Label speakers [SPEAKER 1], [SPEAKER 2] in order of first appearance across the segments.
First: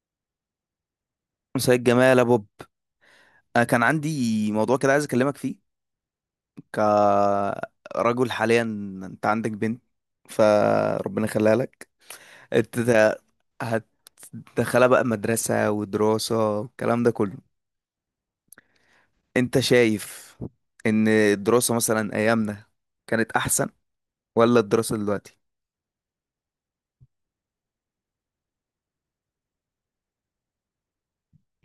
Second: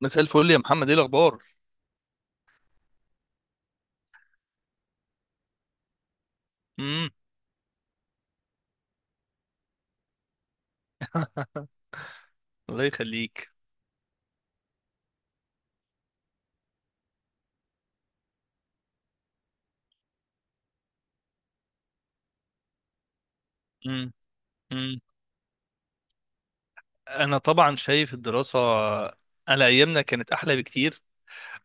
[SPEAKER 1] مساء الفل يا محمد، ايه الاخبار؟
[SPEAKER 2] سيد جمال يا بوب. انا كان عندي موضوع كده عايز اكلمك فيه
[SPEAKER 1] امم.
[SPEAKER 2] كرجل حاليا. انت عندك بنت، فربنا يخليها لك. انت
[SPEAKER 1] الله
[SPEAKER 2] ت-
[SPEAKER 1] يخليك.
[SPEAKER 2] هتدخلها بقى مدرسة ودراسة والكلام ده كله. انت شايف ان الدراسة مثلا ايامنا كانت احسن
[SPEAKER 1] امم.
[SPEAKER 2] ولا الدراسة
[SPEAKER 1] امم.
[SPEAKER 2] دلوقتي؟
[SPEAKER 1] انا طبعا شايف الدراسه على ايامنا كانت احلى بكتير،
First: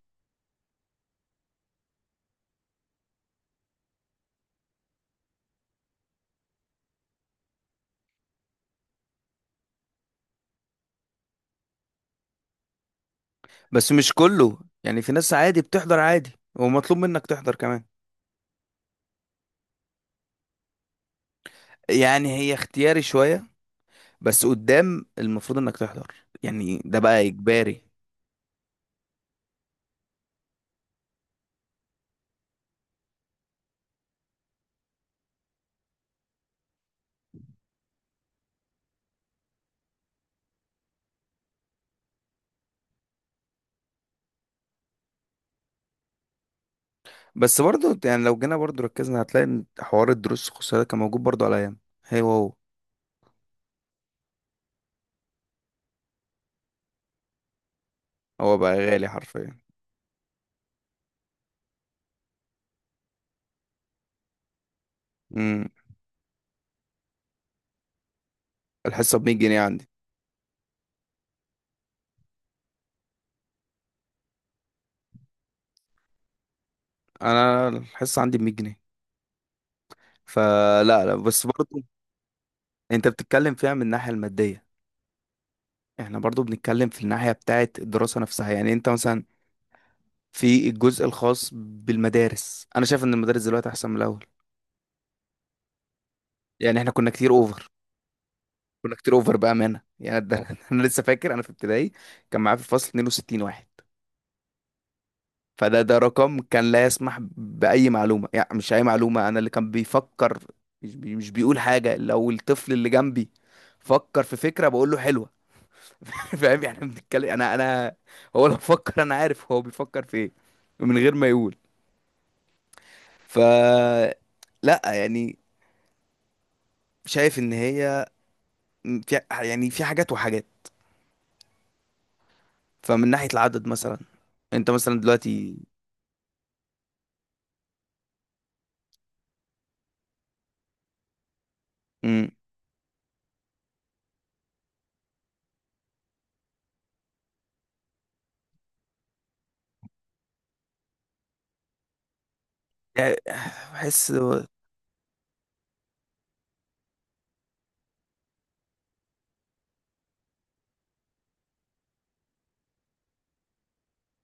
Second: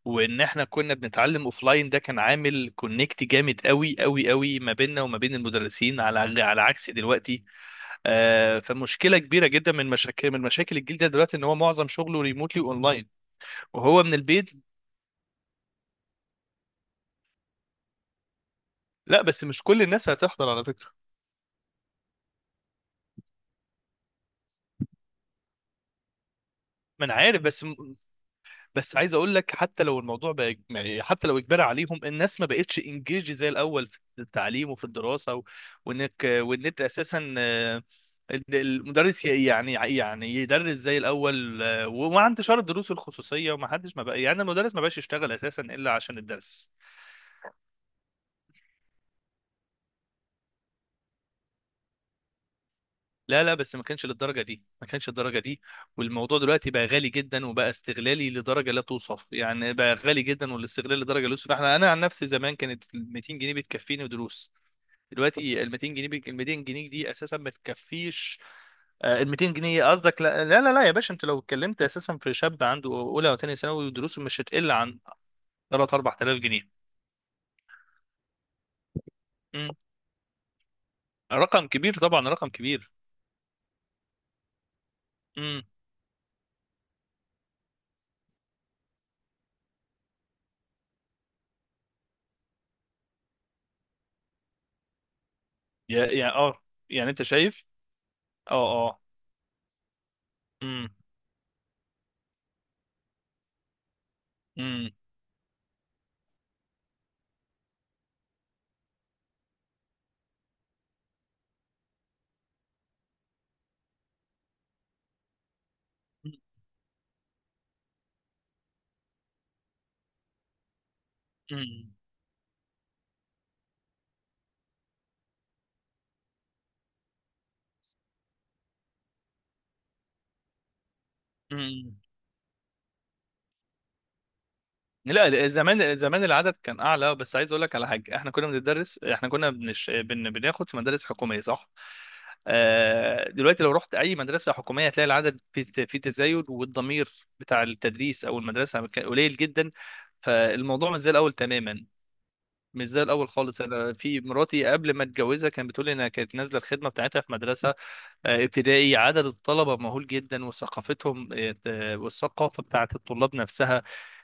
[SPEAKER 1] وان احنا كنا بنتعلم اوفلاين ده كان عامل كونكت جامد قوي قوي قوي ما بيننا وما بين المدرسين، على عكس دلوقتي. فمشكله كبيره جدا من مشاكل الجيل ده دلوقتي ان هو معظم شغله ريموتلي اونلاين
[SPEAKER 2] بس
[SPEAKER 1] وهو
[SPEAKER 2] مش
[SPEAKER 1] من البيت.
[SPEAKER 2] كله، يعني في ناس عادي بتحضر عادي ومطلوب منك تحضر كمان.
[SPEAKER 1] لا، بس مش كل الناس هتحضر على فكره.
[SPEAKER 2] يعني هي اختياري شوية بس قدام المفروض انك تحضر، يعني ده
[SPEAKER 1] ما انا
[SPEAKER 2] بقى
[SPEAKER 1] عارف،
[SPEAKER 2] اجباري.
[SPEAKER 1] بس عايز اقول لك حتى لو الموضوع بقى يعني حتى لو اجبار عليهم، الناس ما بقتش انجيج زي الاول في التعليم وفي الدراسه وان انت اساسا، إن المدرس يعني يدرس زي الاول. ومع انتشار الدروس الخصوصيه وما حدش، ما بقى يعني المدرس ما بقاش يشتغل اساسا الا عشان الدرس.
[SPEAKER 2] بس برضو يعني لو جينا برضو ركزنا هتلاقي ان حوار الدروس الخصوصية ده كان موجود برضو على ايام. هو
[SPEAKER 1] لا لا، بس ما كانش للدرجه دي، ما كانش الدرجه دي. والموضوع دلوقتي بقى غالي جدا وبقى استغلالي
[SPEAKER 2] هو
[SPEAKER 1] لدرجه
[SPEAKER 2] بقى
[SPEAKER 1] لا
[SPEAKER 2] غالي
[SPEAKER 1] توصف،
[SPEAKER 2] حرفيا.
[SPEAKER 1] يعني بقى غالي جدا والاستغلال لدرجه لا توصف. انا عن نفسي زمان كانت 200 جنيه بتكفيني دروس. دلوقتي
[SPEAKER 2] امم.
[SPEAKER 1] ال 200 جنيه ال 200 جنيه دي اساسا ما تكفيش.
[SPEAKER 2] الحصة
[SPEAKER 1] آه،
[SPEAKER 2] ب
[SPEAKER 1] ال
[SPEAKER 2] 100
[SPEAKER 1] 200
[SPEAKER 2] جنيه
[SPEAKER 1] جنيه
[SPEAKER 2] عندي.
[SPEAKER 1] قصدك؟ لا لا لا لا يا باشا، انت لو اتكلمت اساسا في شاب عنده اولى وثانيه ثانوي، ودروسه مش هتقل عن 3 4000 جنيه.
[SPEAKER 2] انا الحصة عندي ب 100 جنيه.
[SPEAKER 1] مم.
[SPEAKER 2] فلا لا، بس
[SPEAKER 1] رقم
[SPEAKER 2] برضو
[SPEAKER 1] كبير طبعا، رقم كبير.
[SPEAKER 2] انت بتتكلم فيها من الناحية المادية،
[SPEAKER 1] امم.
[SPEAKER 2] احنا برضو بنتكلم في الناحية بتاعة الدراسة نفسها. يعني انت مثلا في الجزء الخاص بالمدارس انا شايف ان المدارس دلوقتي احسن من الاول.
[SPEAKER 1] يا يعني اه.
[SPEAKER 2] يعني احنا كنا
[SPEAKER 1] يعني انت
[SPEAKER 2] كتير
[SPEAKER 1] شايف.
[SPEAKER 2] اوفر
[SPEAKER 1] اه.
[SPEAKER 2] كنا
[SPEAKER 1] اه.
[SPEAKER 2] كتير اوفر بأمانة. يعني ده انا
[SPEAKER 1] امم.
[SPEAKER 2] لسه فاكر انا في ابتدائي كان معايا في الفصل 62 واحد.
[SPEAKER 1] امم.
[SPEAKER 2] فده رقم كان لا يسمح بأي معلومة، يعني مش أي معلومة. أنا اللي كان بيفكر مش بيقول حاجة، لو الطفل اللي جنبي فكر في فكرة بقول له حلوة فاهم يعني؟ بنتكلم أنا هو لو فكر أنا عارف هو بيفكر في إيه من غير ما يقول. ف لا يعني، شايف إن هي، في يعني في حاجات وحاجات.
[SPEAKER 1] امم.
[SPEAKER 2] فمن ناحية العدد مثلا أنت مثلا
[SPEAKER 1] لا،
[SPEAKER 2] دلوقتي،
[SPEAKER 1] زمان زمان العدد كان اعلى، بس عايز اقول لك على حاجه: احنا كنا بندرس، احنا كنا بناخد في مدارس حكوميه، صح.
[SPEAKER 2] مم،
[SPEAKER 1] دلوقتي لو رحت اي مدرسه حكوميه هتلاقي العدد في تزايد، والضمير بتاع التدريس او المدرسه كان قليل جدا. فالموضوع مش زي الاول تماما، مش زي
[SPEAKER 2] يعني
[SPEAKER 1] الاول خالص. انا
[SPEAKER 2] بحس
[SPEAKER 1] في مراتي قبل ما اتجوزها كانت بتقول لي انها كانت نازله الخدمه بتاعتها في مدرسه، ابتدائي، عدد الطلبة مهول جدا، وثقافتهم، والثقافة بتاعت الطلاب نفسها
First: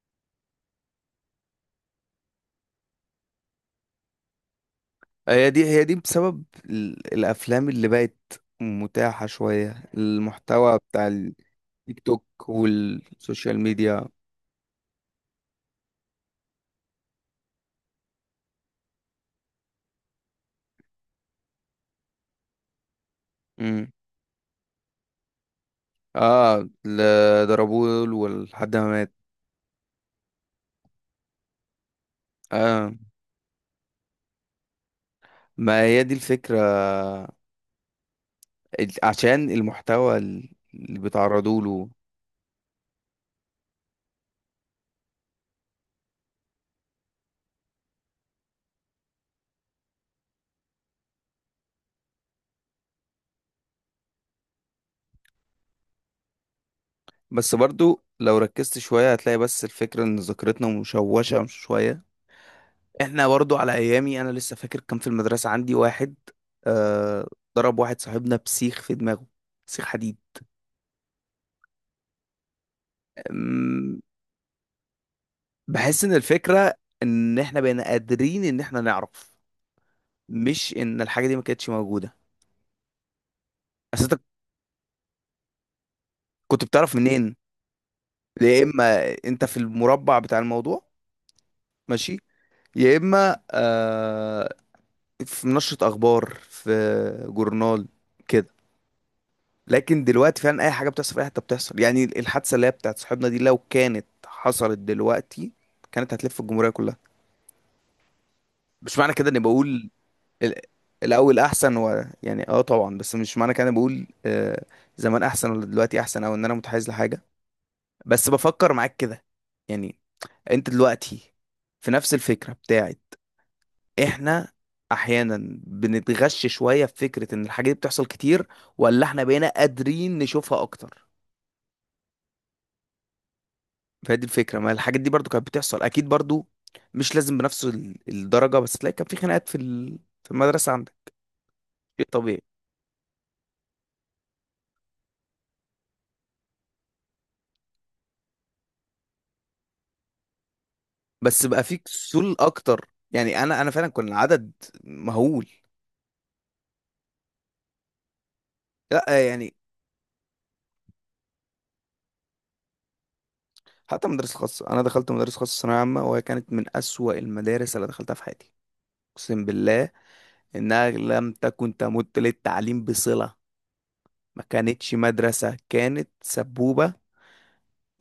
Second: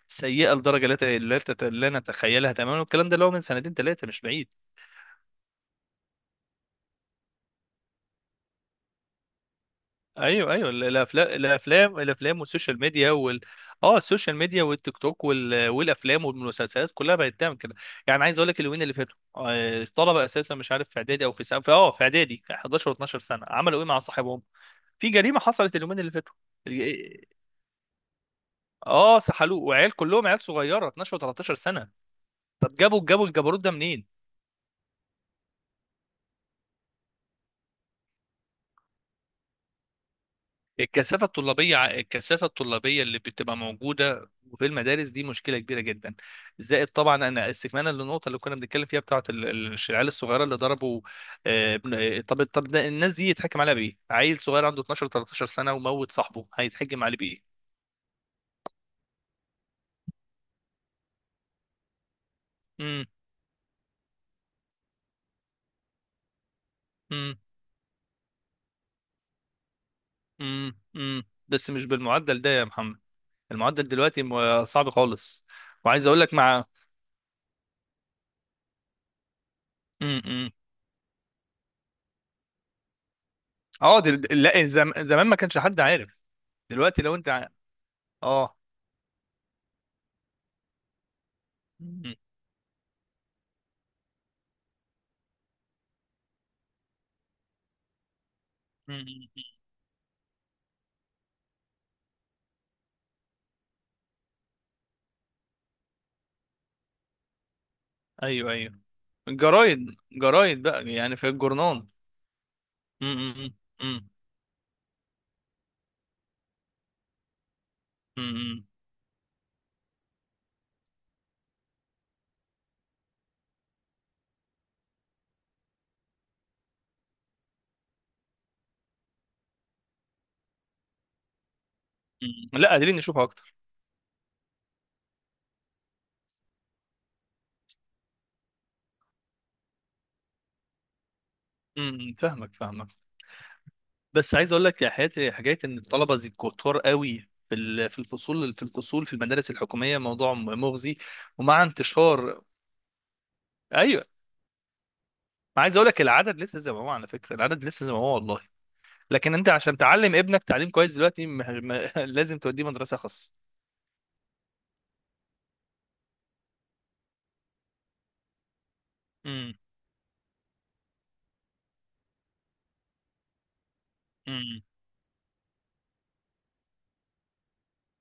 [SPEAKER 1] سيئة لدرجة لا نتخيلها تماما. والكلام ده اللي هو من سنتين ثلاثة، مش بعيد.
[SPEAKER 2] هي دي بسبب الافلام اللي بقت متاحة شوية،
[SPEAKER 1] ايوه ايوه،
[SPEAKER 2] المحتوى بتاع
[SPEAKER 1] الافلام
[SPEAKER 2] التيك
[SPEAKER 1] الافلام الافلام
[SPEAKER 2] توك
[SPEAKER 1] والسوشيال ميديا وال
[SPEAKER 2] والسوشيال
[SPEAKER 1] اه
[SPEAKER 2] ميديا.
[SPEAKER 1] السوشيال ميديا والتيك توك والافلام والمسلسلات كلها بقت تعمل كده. يعني عايز اقول لك اليومين اللي فاتوا، الطلبة اساسا، مش عارف، في اعدادي او في سنة، في اعدادي، 11 و12 سنة، عملوا ايه
[SPEAKER 2] امم.
[SPEAKER 1] مع صاحبهم؟ في جريمة حصلت اليومين اللي فاتوا.
[SPEAKER 2] اه، ضربوه ولحد ما مات.
[SPEAKER 1] اه، سحلوه. وعيال كلهم عيال صغيره، 12 و13 سنه. طب
[SPEAKER 2] اه،
[SPEAKER 1] جابوا الجبروت ده منين؟
[SPEAKER 2] ما هي دي الفكرة، عشان المحتوى اللي
[SPEAKER 1] الكثافه
[SPEAKER 2] بيتعرضوا
[SPEAKER 1] الطلابيه
[SPEAKER 2] له.
[SPEAKER 1] الكثافه الطلابيه اللي بتبقى موجوده في المدارس دي مشكله كبيره جدا. زائد طبعا، انا استكمالا للنقطه اللي كنا بنتكلم فيها بتاعه العيال الصغيره اللي ضربوا، طب ده الناس دي يتحكم عليها بايه؟ عيل صغير عنده 12 13 سنه وموت صاحبه، هيتحكم عليه
[SPEAKER 2] بس
[SPEAKER 1] بايه؟
[SPEAKER 2] برضو لو ركزت شوية هتلاقي بس الفكرة ان ذاكرتنا مشوشة شوية.
[SPEAKER 1] امم.
[SPEAKER 2] احنا برضو على ايامي انا لسه فاكر كان في المدرسه عندي واحد، آه،
[SPEAKER 1] امم.
[SPEAKER 2] ضرب واحد صاحبنا بسيخ في دماغه، سيخ حديد.
[SPEAKER 1] امم. امم، بس مش بالمعدل ده يا محمد، المعدل
[SPEAKER 2] أم،
[SPEAKER 1] دلوقتي صعب خالص.
[SPEAKER 2] بحس
[SPEAKER 1] وعايز
[SPEAKER 2] ان
[SPEAKER 1] اقول لك مع
[SPEAKER 2] الفكره ان احنا بقينا قادرين ان احنا نعرف،
[SPEAKER 1] م- م.
[SPEAKER 2] مش ان الحاجه دي ما كانتش موجوده.
[SPEAKER 1] اه
[SPEAKER 2] بس انت
[SPEAKER 1] لا، زمان ما كانش حد عارف.
[SPEAKER 2] كنت بتعرف
[SPEAKER 1] دلوقتي لو انت
[SPEAKER 2] منين؟
[SPEAKER 1] اه
[SPEAKER 2] يا اما انت في المربع بتاع الموضوع،
[SPEAKER 1] م-
[SPEAKER 2] ماشي، يا اما آه في نشره اخبار، في جورنال كده.
[SPEAKER 1] م- م-
[SPEAKER 2] لكن دلوقتي فعلا اي حاجه بتحصل في اي حته بتحصل، يعني الحادثه اللي هي بتاعت صاحبنا دي لو كانت حصلت دلوقتي كانت هتلف الجمهوريه كلها.
[SPEAKER 1] ايوه ايوه،
[SPEAKER 2] مش معنى كده اني بقول
[SPEAKER 1] الجرايد
[SPEAKER 2] ال-
[SPEAKER 1] جرايد بقى، يعني في
[SPEAKER 2] الاول احسن
[SPEAKER 1] الجورنان.
[SPEAKER 2] و يعني اه طبعا،
[SPEAKER 1] م-
[SPEAKER 2] بس
[SPEAKER 1] م-
[SPEAKER 2] مش
[SPEAKER 1] م-
[SPEAKER 2] معنى كده اني بقول
[SPEAKER 1] م-
[SPEAKER 2] آه زمان احسن ولا دلوقتي احسن، او ان انا متحيز لحاجه،
[SPEAKER 1] م-
[SPEAKER 2] بس
[SPEAKER 1] م-
[SPEAKER 2] بفكر معاك كده. يعني انت دلوقتي في نفس الفكره بتاعت احنا احيانا بنتغش شويه في فكره ان الحاجه دي بتحصل كتير، ولا احنا بقينا قادرين نشوفها اكتر؟
[SPEAKER 1] م. لا، قادرين نشوفها اكتر.
[SPEAKER 2] فهي دي الفكره، ما الحاجات دي برضو كانت بتحصل اكيد برضو، مش لازم بنفس الدرجه، بس تلاقي كان في خناقات في في المدرسه عندك، شيء
[SPEAKER 1] م- م.
[SPEAKER 2] طبيعي.
[SPEAKER 1] فاهمك فاهمك، بس عايز اقول لك يا حياتي: حكايه ان الطلبه زي كتار قوي في في الفصول في المدارس الحكوميه موضوع مغزي.
[SPEAKER 2] بس بقى
[SPEAKER 1] ومع
[SPEAKER 2] في كسول
[SPEAKER 1] انتشار
[SPEAKER 2] اكتر، يعني انا فعلا
[SPEAKER 1] ايوه.
[SPEAKER 2] كنا عدد مهول.
[SPEAKER 1] ما عايز اقول لك العدد لسه زي ما هو على فكره، العدد لسه زي ما هو والله.
[SPEAKER 2] لا
[SPEAKER 1] لكن انت
[SPEAKER 2] يعني
[SPEAKER 1] عشان تعلم ابنك تعليم كويس دلوقتي لازم توديه مدرسه خاص.
[SPEAKER 2] حتى مدرسه خاصه، انا دخلت مدرسه خاصه ثانويه عامه وهي كانت من اسوأ المدارس اللي دخلتها في حياتي. اقسم
[SPEAKER 1] امم.
[SPEAKER 2] بالله انها لم تكن تمت للتعليم بصله. ما
[SPEAKER 1] امم.
[SPEAKER 2] كانتش مدرسه، كانت سبوبه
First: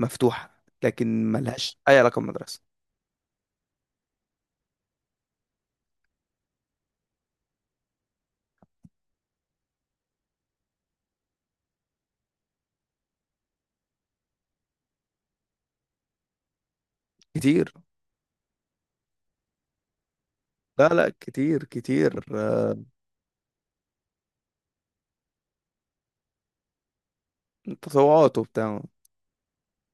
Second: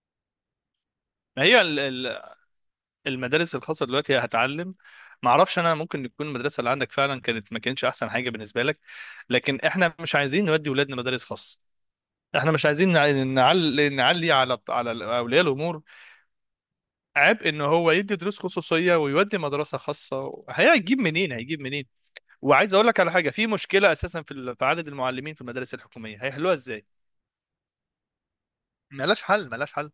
[SPEAKER 2] مفتوحه لكن
[SPEAKER 1] ما هي
[SPEAKER 2] ملهاش اي علاقه بالمدرسه.
[SPEAKER 1] المدارس الخاصه دلوقتي هتعلم؟ ما اعرفش، انا ممكن تكون المدرسه اللي عندك فعلا كانت ما كانتش احسن حاجه بالنسبه لك، لكن احنا مش عايزين نودي ولادنا مدارس خاص. احنا مش عايزين نعلي على اولياء الامور عبء ان
[SPEAKER 2] كتير،
[SPEAKER 1] هو يدي دروس خصوصيه ويودي مدرسه خاصه.
[SPEAKER 2] لا
[SPEAKER 1] هيجيب
[SPEAKER 2] لا
[SPEAKER 1] منين؟ هيجيب
[SPEAKER 2] كتير
[SPEAKER 1] منين؟
[SPEAKER 2] كتير،
[SPEAKER 1] وعايز
[SPEAKER 2] آه،
[SPEAKER 1] اقول لك على حاجه: في مشكله اساسا في في عدد المعلمين في المدارس الحكوميه، هيحلوها ازاي؟
[SPEAKER 2] تطوعات وبتاع.
[SPEAKER 1] ملهاش حل، ملهاش حل.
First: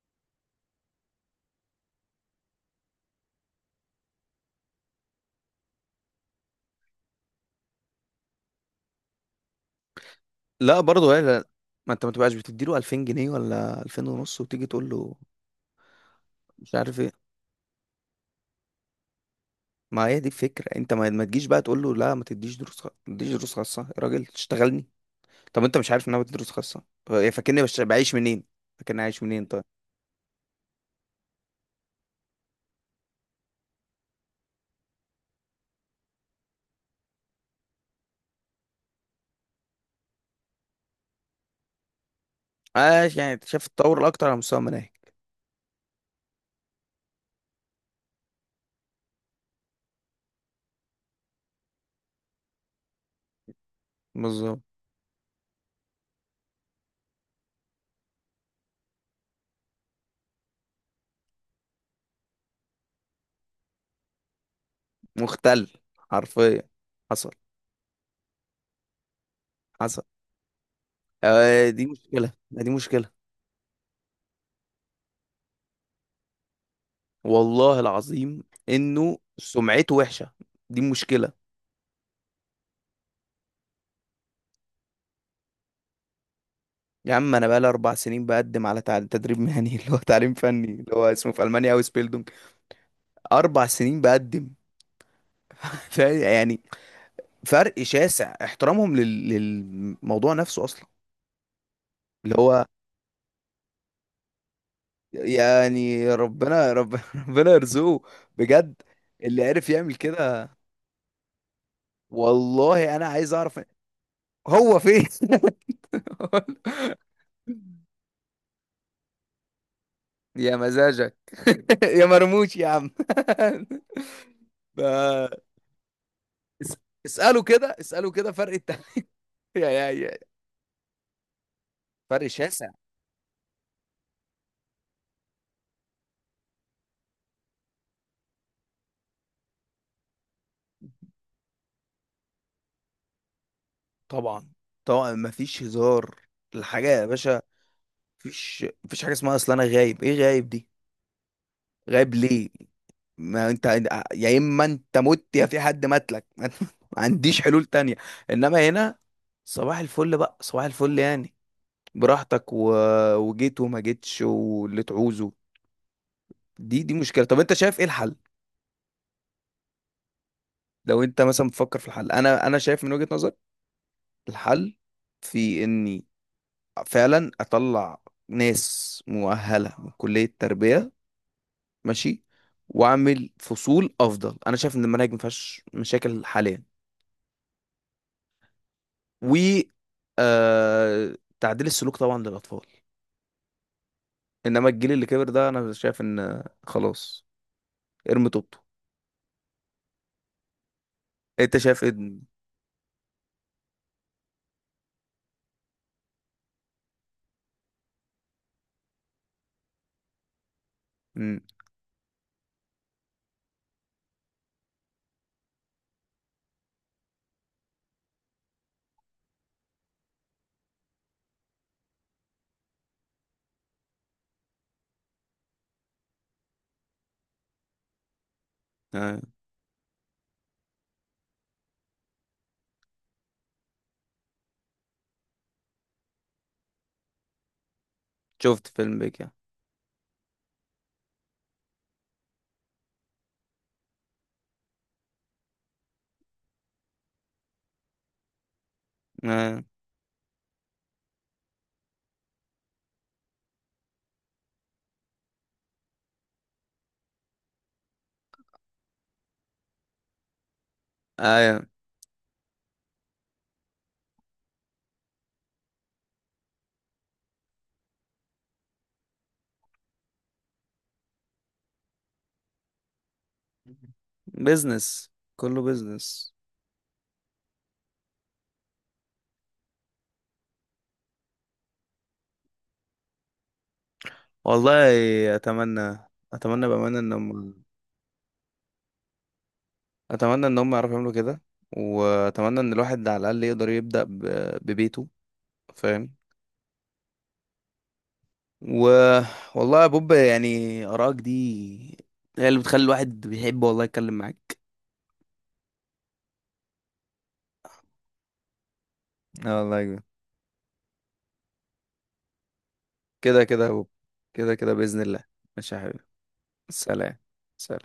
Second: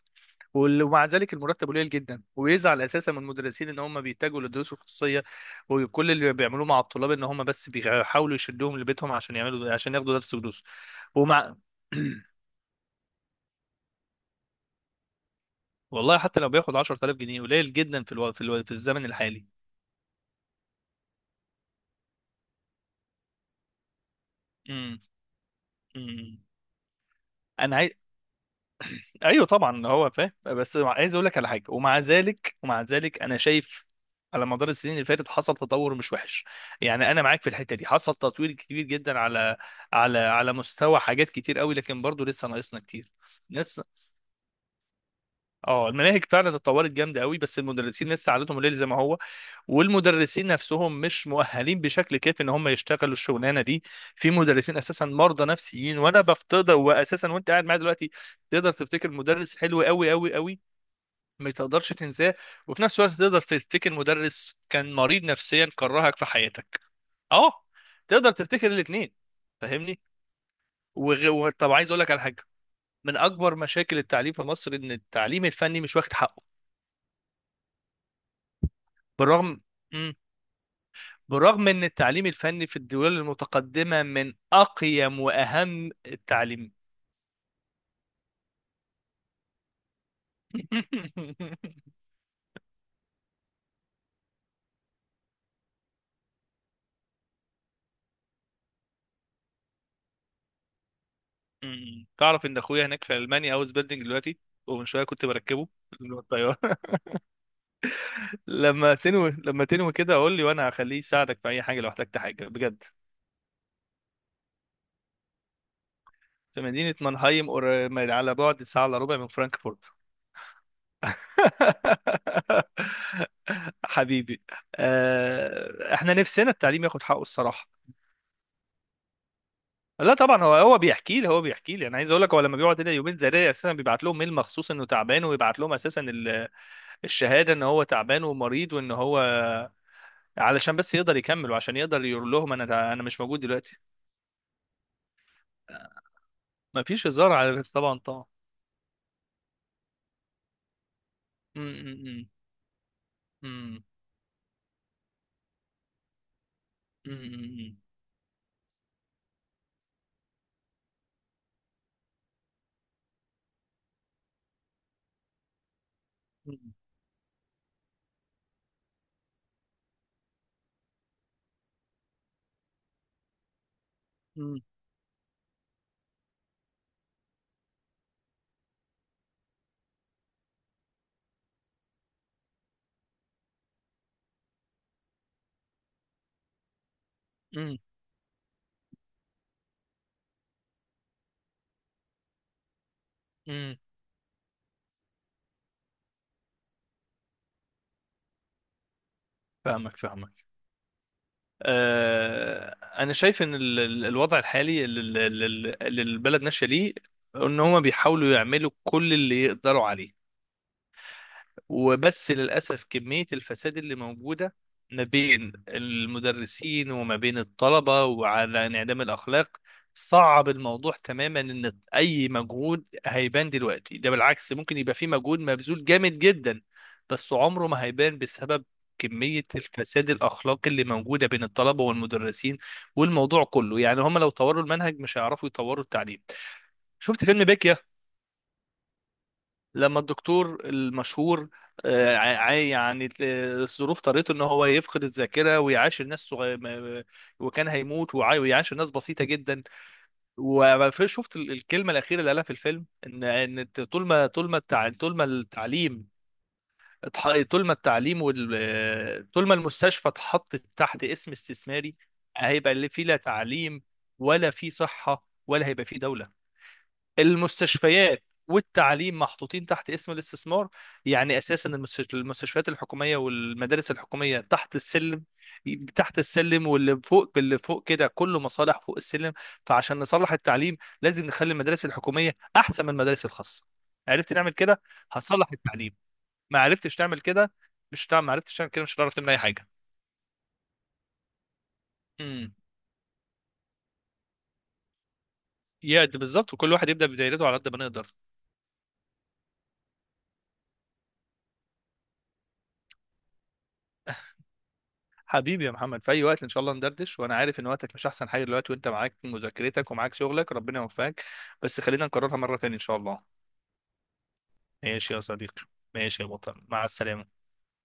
[SPEAKER 1] ومع ذلك المرتب قليل جدا، ويزعل اساسا من المدرسين ان هم بيتجهوا للدروس الخصوصيه. وكل اللي بيعملوه مع الطلاب ان هم بس بيحاولوا يشدوهم لبيتهم عشان يعملوا، عشان ياخدوا درس دروس.
[SPEAKER 2] لا، برضه هي لا.
[SPEAKER 1] ومع
[SPEAKER 2] ما انت ما تبقاش بتديله 2000 جنيه ولا 2000 ونص وتيجي تقول له
[SPEAKER 1] والله حتى لو
[SPEAKER 2] مش
[SPEAKER 1] بياخد
[SPEAKER 2] عارف ايه.
[SPEAKER 1] 10000 جنيه قليل جدا في في الزمن الحالي.
[SPEAKER 2] ما هي دي الفكره، انت ما تجيش بقى تقول له لا ما تديش دروس خاصه يا راجل، تشتغلني؟
[SPEAKER 1] امم.
[SPEAKER 2] طب انت مش عارف ان انا بدي
[SPEAKER 1] أمم.
[SPEAKER 2] دروس خاصه؟ فاكرني
[SPEAKER 1] انا عايز.
[SPEAKER 2] بعيش منين؟ فاكرني عايش منين
[SPEAKER 1] ايوه
[SPEAKER 2] طيب؟
[SPEAKER 1] طبعا هو فاهم، بس عايز اقول لك على حاجه: ومع ذلك، ومع ذلك، انا شايف على مدار السنين اللي فاتت حصل تطور مش وحش. يعني انا معاك في الحته دي، حصل تطوير كبير جدا على على مستوى حاجات كتير قوي، لكن برضه لسه ناقصنا كتير.
[SPEAKER 2] عايش يعني. انت شايف
[SPEAKER 1] لسه.
[SPEAKER 2] التطور الاكتر على مستوى المناهج.
[SPEAKER 1] اه، المناهج فعلا اتطورت جامده قوي، بس المدرسين لسه عادتهم الليل زي ما هو. والمدرسين نفسهم مش مؤهلين بشكل كافي ان هم يشتغلوا الشغلانه دي. في
[SPEAKER 2] بالظبط.
[SPEAKER 1] مدرسين اساسا مرضى نفسيين. وانا بفتضل واساسا وانت قاعد معايا دلوقتي، تقدر تفتكر مدرس حلو قوي قوي قوي ما تقدرش تنساه، وفي نفس الوقت تقدر تفتكر مدرس كان مريض
[SPEAKER 2] مختل
[SPEAKER 1] نفسيا كرهك في
[SPEAKER 2] حرفيا،
[SPEAKER 1] حياتك.
[SPEAKER 2] حصل،
[SPEAKER 1] اه، تقدر تفتكر الاثنين، فاهمني؟
[SPEAKER 2] حصل. آه،
[SPEAKER 1] طب
[SPEAKER 2] دي
[SPEAKER 1] عايز اقول لك على
[SPEAKER 2] مشكله،
[SPEAKER 1] حاجه:
[SPEAKER 2] دي مشكله.
[SPEAKER 1] من اكبر مشاكل التعليم في مصر ان التعليم الفني مش واخد حقه.
[SPEAKER 2] والله العظيم انه
[SPEAKER 1] بالرغم.
[SPEAKER 2] سمعته
[SPEAKER 1] مم.
[SPEAKER 2] وحشه. دي مشكله.
[SPEAKER 1] بالرغم ان التعليم الفني في الدول المتقدمه من اقيم واهم التعليم.
[SPEAKER 2] يا عم انا بقالي 4 سنين بقدم على تدريب مهني اللي هو تعليم فني، اللي هو اسمه في المانيا اوس بيلدونج. 4 سنين بقدم يعني فرق شاسع احترامهم للموضوع نفسه اصلا.
[SPEAKER 1] مم.
[SPEAKER 2] اللي
[SPEAKER 1] تعرف ان
[SPEAKER 2] هو
[SPEAKER 1] اخويا هناك في المانيا هاوس بيلدينج دلوقتي، ومن شويه كنت بركبه
[SPEAKER 2] يعني
[SPEAKER 1] من الطياره.
[SPEAKER 2] ربنا يرزقه بجد.
[SPEAKER 1] لما تنوي،
[SPEAKER 2] اللي
[SPEAKER 1] لما
[SPEAKER 2] عرف
[SPEAKER 1] تنوي
[SPEAKER 2] يعمل
[SPEAKER 1] كده قول لي،
[SPEAKER 2] كده،
[SPEAKER 1] وانا هخليه يساعدك في اي حاجه لو احتجت حاجه بجد.
[SPEAKER 2] والله انا عايز اعرف هو فين
[SPEAKER 1] في مدينه مانهايم، على بعد ساعه الا ربع من فرانكفورت.
[SPEAKER 2] يا مزاجك يا مرموش يا عم
[SPEAKER 1] حبيبي.
[SPEAKER 2] ف-
[SPEAKER 1] احنا نفسنا
[SPEAKER 2] اس-
[SPEAKER 1] التعليم ياخد حقه
[SPEAKER 2] اسأله
[SPEAKER 1] الصراحه.
[SPEAKER 2] كده، اسأله كده، فرق التعليم يا يا
[SPEAKER 1] لا
[SPEAKER 2] يا
[SPEAKER 1] طبعا، هو بيحكي لي، انا عايز اقول
[SPEAKER 2] فرق
[SPEAKER 1] لك: هو لما
[SPEAKER 2] شاسع.
[SPEAKER 1] بيقعد هنا يومين زي ده اساسا بيبعت لهم ميل مخصوص انه تعبان، ويبعت لهم اساسا الشهاده ان هو تعبان ومريض، وان هو علشان بس يقدر يكمل وعشان يقدر يقول لهم انا مش موجود دلوقتي.
[SPEAKER 2] طبعا طبعا، مفيش هزار
[SPEAKER 1] ما
[SPEAKER 2] الحاجة يا
[SPEAKER 1] فيش هزار
[SPEAKER 2] باشا.
[SPEAKER 1] على، طبعا، طبعا.
[SPEAKER 2] مفيش حاجة اسمها اصل انا غايب، ايه غايب دي؟
[SPEAKER 1] أمم.
[SPEAKER 2] غايب
[SPEAKER 1] أمم.
[SPEAKER 2] ليه؟ ما انت
[SPEAKER 1] أمم.
[SPEAKER 2] يا اما انت مت، يا في حد ماتلك ما عنديش حلول
[SPEAKER 1] أمم.
[SPEAKER 2] تانية. انما هنا صباح الفل بقى، صباح الفل يعني، براحتك و... وجيت وما جيتش واللي تعوزه. دي مشكلة. طب انت شايف ايه الحل؟ لو انت مثلا بتفكر في الحل انا شايف من وجهة نظر
[SPEAKER 1] أمم.
[SPEAKER 2] الحل في اني فعلا اطلع ناس مؤهلة من كلية التربية، ماشي، واعمل فصول افضل. انا شايف ان المناهج ما فيهاش مشاكل حاليا،
[SPEAKER 1] أمم.
[SPEAKER 2] و تعديل السلوك طبعا للاطفال.
[SPEAKER 1] أمم.
[SPEAKER 2] انما الجيل اللي كبر ده انا شايف ان خلاص، ارمي طوبته.
[SPEAKER 1] فاهمك فاهمك.
[SPEAKER 2] انت شايف ايه؟
[SPEAKER 1] آه، انا شايف ان الوضع الحالي اللي البلد ماشيه ليه ان هما بيحاولوا يعملوا كل اللي يقدروا عليه.
[SPEAKER 2] مم.
[SPEAKER 1] وبس للأسف كمية الفساد اللي موجودة ما بين المدرسين وما بين الطلبة، وعلى انعدام الأخلاق، صعب الموضوع تماما إن أي مجهود هيبان دلوقتي. ده بالعكس، ممكن يبقى في مجهود مبذول جامد جدا، بس عمره ما هيبان بسبب
[SPEAKER 2] آه.
[SPEAKER 1] كمية الفساد الأخلاقي اللي موجودة بين الطلبة والمدرسين. والموضوع كله يعني هم لو طوروا المنهج مش هيعرفوا يطوروا التعليم. شفت فيلم بيكيا
[SPEAKER 2] شفت فيلم بيك يعني.
[SPEAKER 1] لما الدكتور المشهور، يعني الظروف طريته ان هو يفقد الذاكره ويعاشر ناس صغير وكان هيموت ويعاشر ناس بسيطه
[SPEAKER 2] آه.
[SPEAKER 1] جدا. وشفت الكلمه الاخيره اللي قالها في الفيلم: ان طول ما طول ما التعليم طول ما التعليم وال آه، طول ما المستشفى اتحطت تحت اسم
[SPEAKER 2] آه.
[SPEAKER 1] استثماري، هيبقى اللي فيه لا تعليم، ولا فيه صحه، ولا هيبقى فيه دوله. المستشفيات والتعليم محطوطين تحت اسم الاستثمار. يعني اساسا المستشفيات الحكوميه والمدارس الحكوميه تحت
[SPEAKER 2] بيزنس،
[SPEAKER 1] السلم،
[SPEAKER 2] كله
[SPEAKER 1] تحت
[SPEAKER 2] بيزنس.
[SPEAKER 1] السلم، واللي فوق، اللي فوق كده كله مصالح فوق السلم. فعشان نصلح التعليم لازم نخلي المدارس الحكوميه احسن من المدارس الخاصه. عرفت نعمل
[SPEAKER 2] والله،
[SPEAKER 1] كده؟ هتصلح التعليم.
[SPEAKER 2] اتمنى،
[SPEAKER 1] ما
[SPEAKER 2] اتمنى
[SPEAKER 1] عرفتش
[SPEAKER 2] بامانه ان
[SPEAKER 1] تعمل
[SPEAKER 2] هم،
[SPEAKER 1] كده، مش هتعمل. ما عرفتش تعمل كده، مش هتعرف تعمل اي حاجه.
[SPEAKER 2] اتمنى ان هم يعرفوا يعملوا كده،
[SPEAKER 1] امم.
[SPEAKER 2] واتمنى ان الواحد على الاقل يقدر يبدا ببيته.
[SPEAKER 1] يا
[SPEAKER 2] فاهم.
[SPEAKER 1] ده بالظبط، وكل واحد يبدا بدايرته على قد ما نقدر.
[SPEAKER 2] و والله يا بوب، يعني ارائك دي هي اللي بتخلي الواحد بيحب والله يتكلم معاك.
[SPEAKER 1] حبيبي يا محمد، في اي وقت ان شاء الله ندردش. وانا عارف ان وقتك مش احسن حاجه دلوقتي، وانت معاك
[SPEAKER 2] اه والله
[SPEAKER 1] مذاكرتك ومعاك شغلك، ربنا يوفقك. بس خلينا نكررها مره تانية ان شاء الله.
[SPEAKER 2] كده كده يا بوب، كده كده باذن
[SPEAKER 1] ماشي يا
[SPEAKER 2] الله.
[SPEAKER 1] صديقي.
[SPEAKER 2] ماشي يا حبيبي.
[SPEAKER 1] ماشي يا بطل، مع
[SPEAKER 2] سلام،
[SPEAKER 1] السلامه.
[SPEAKER 2] سلام.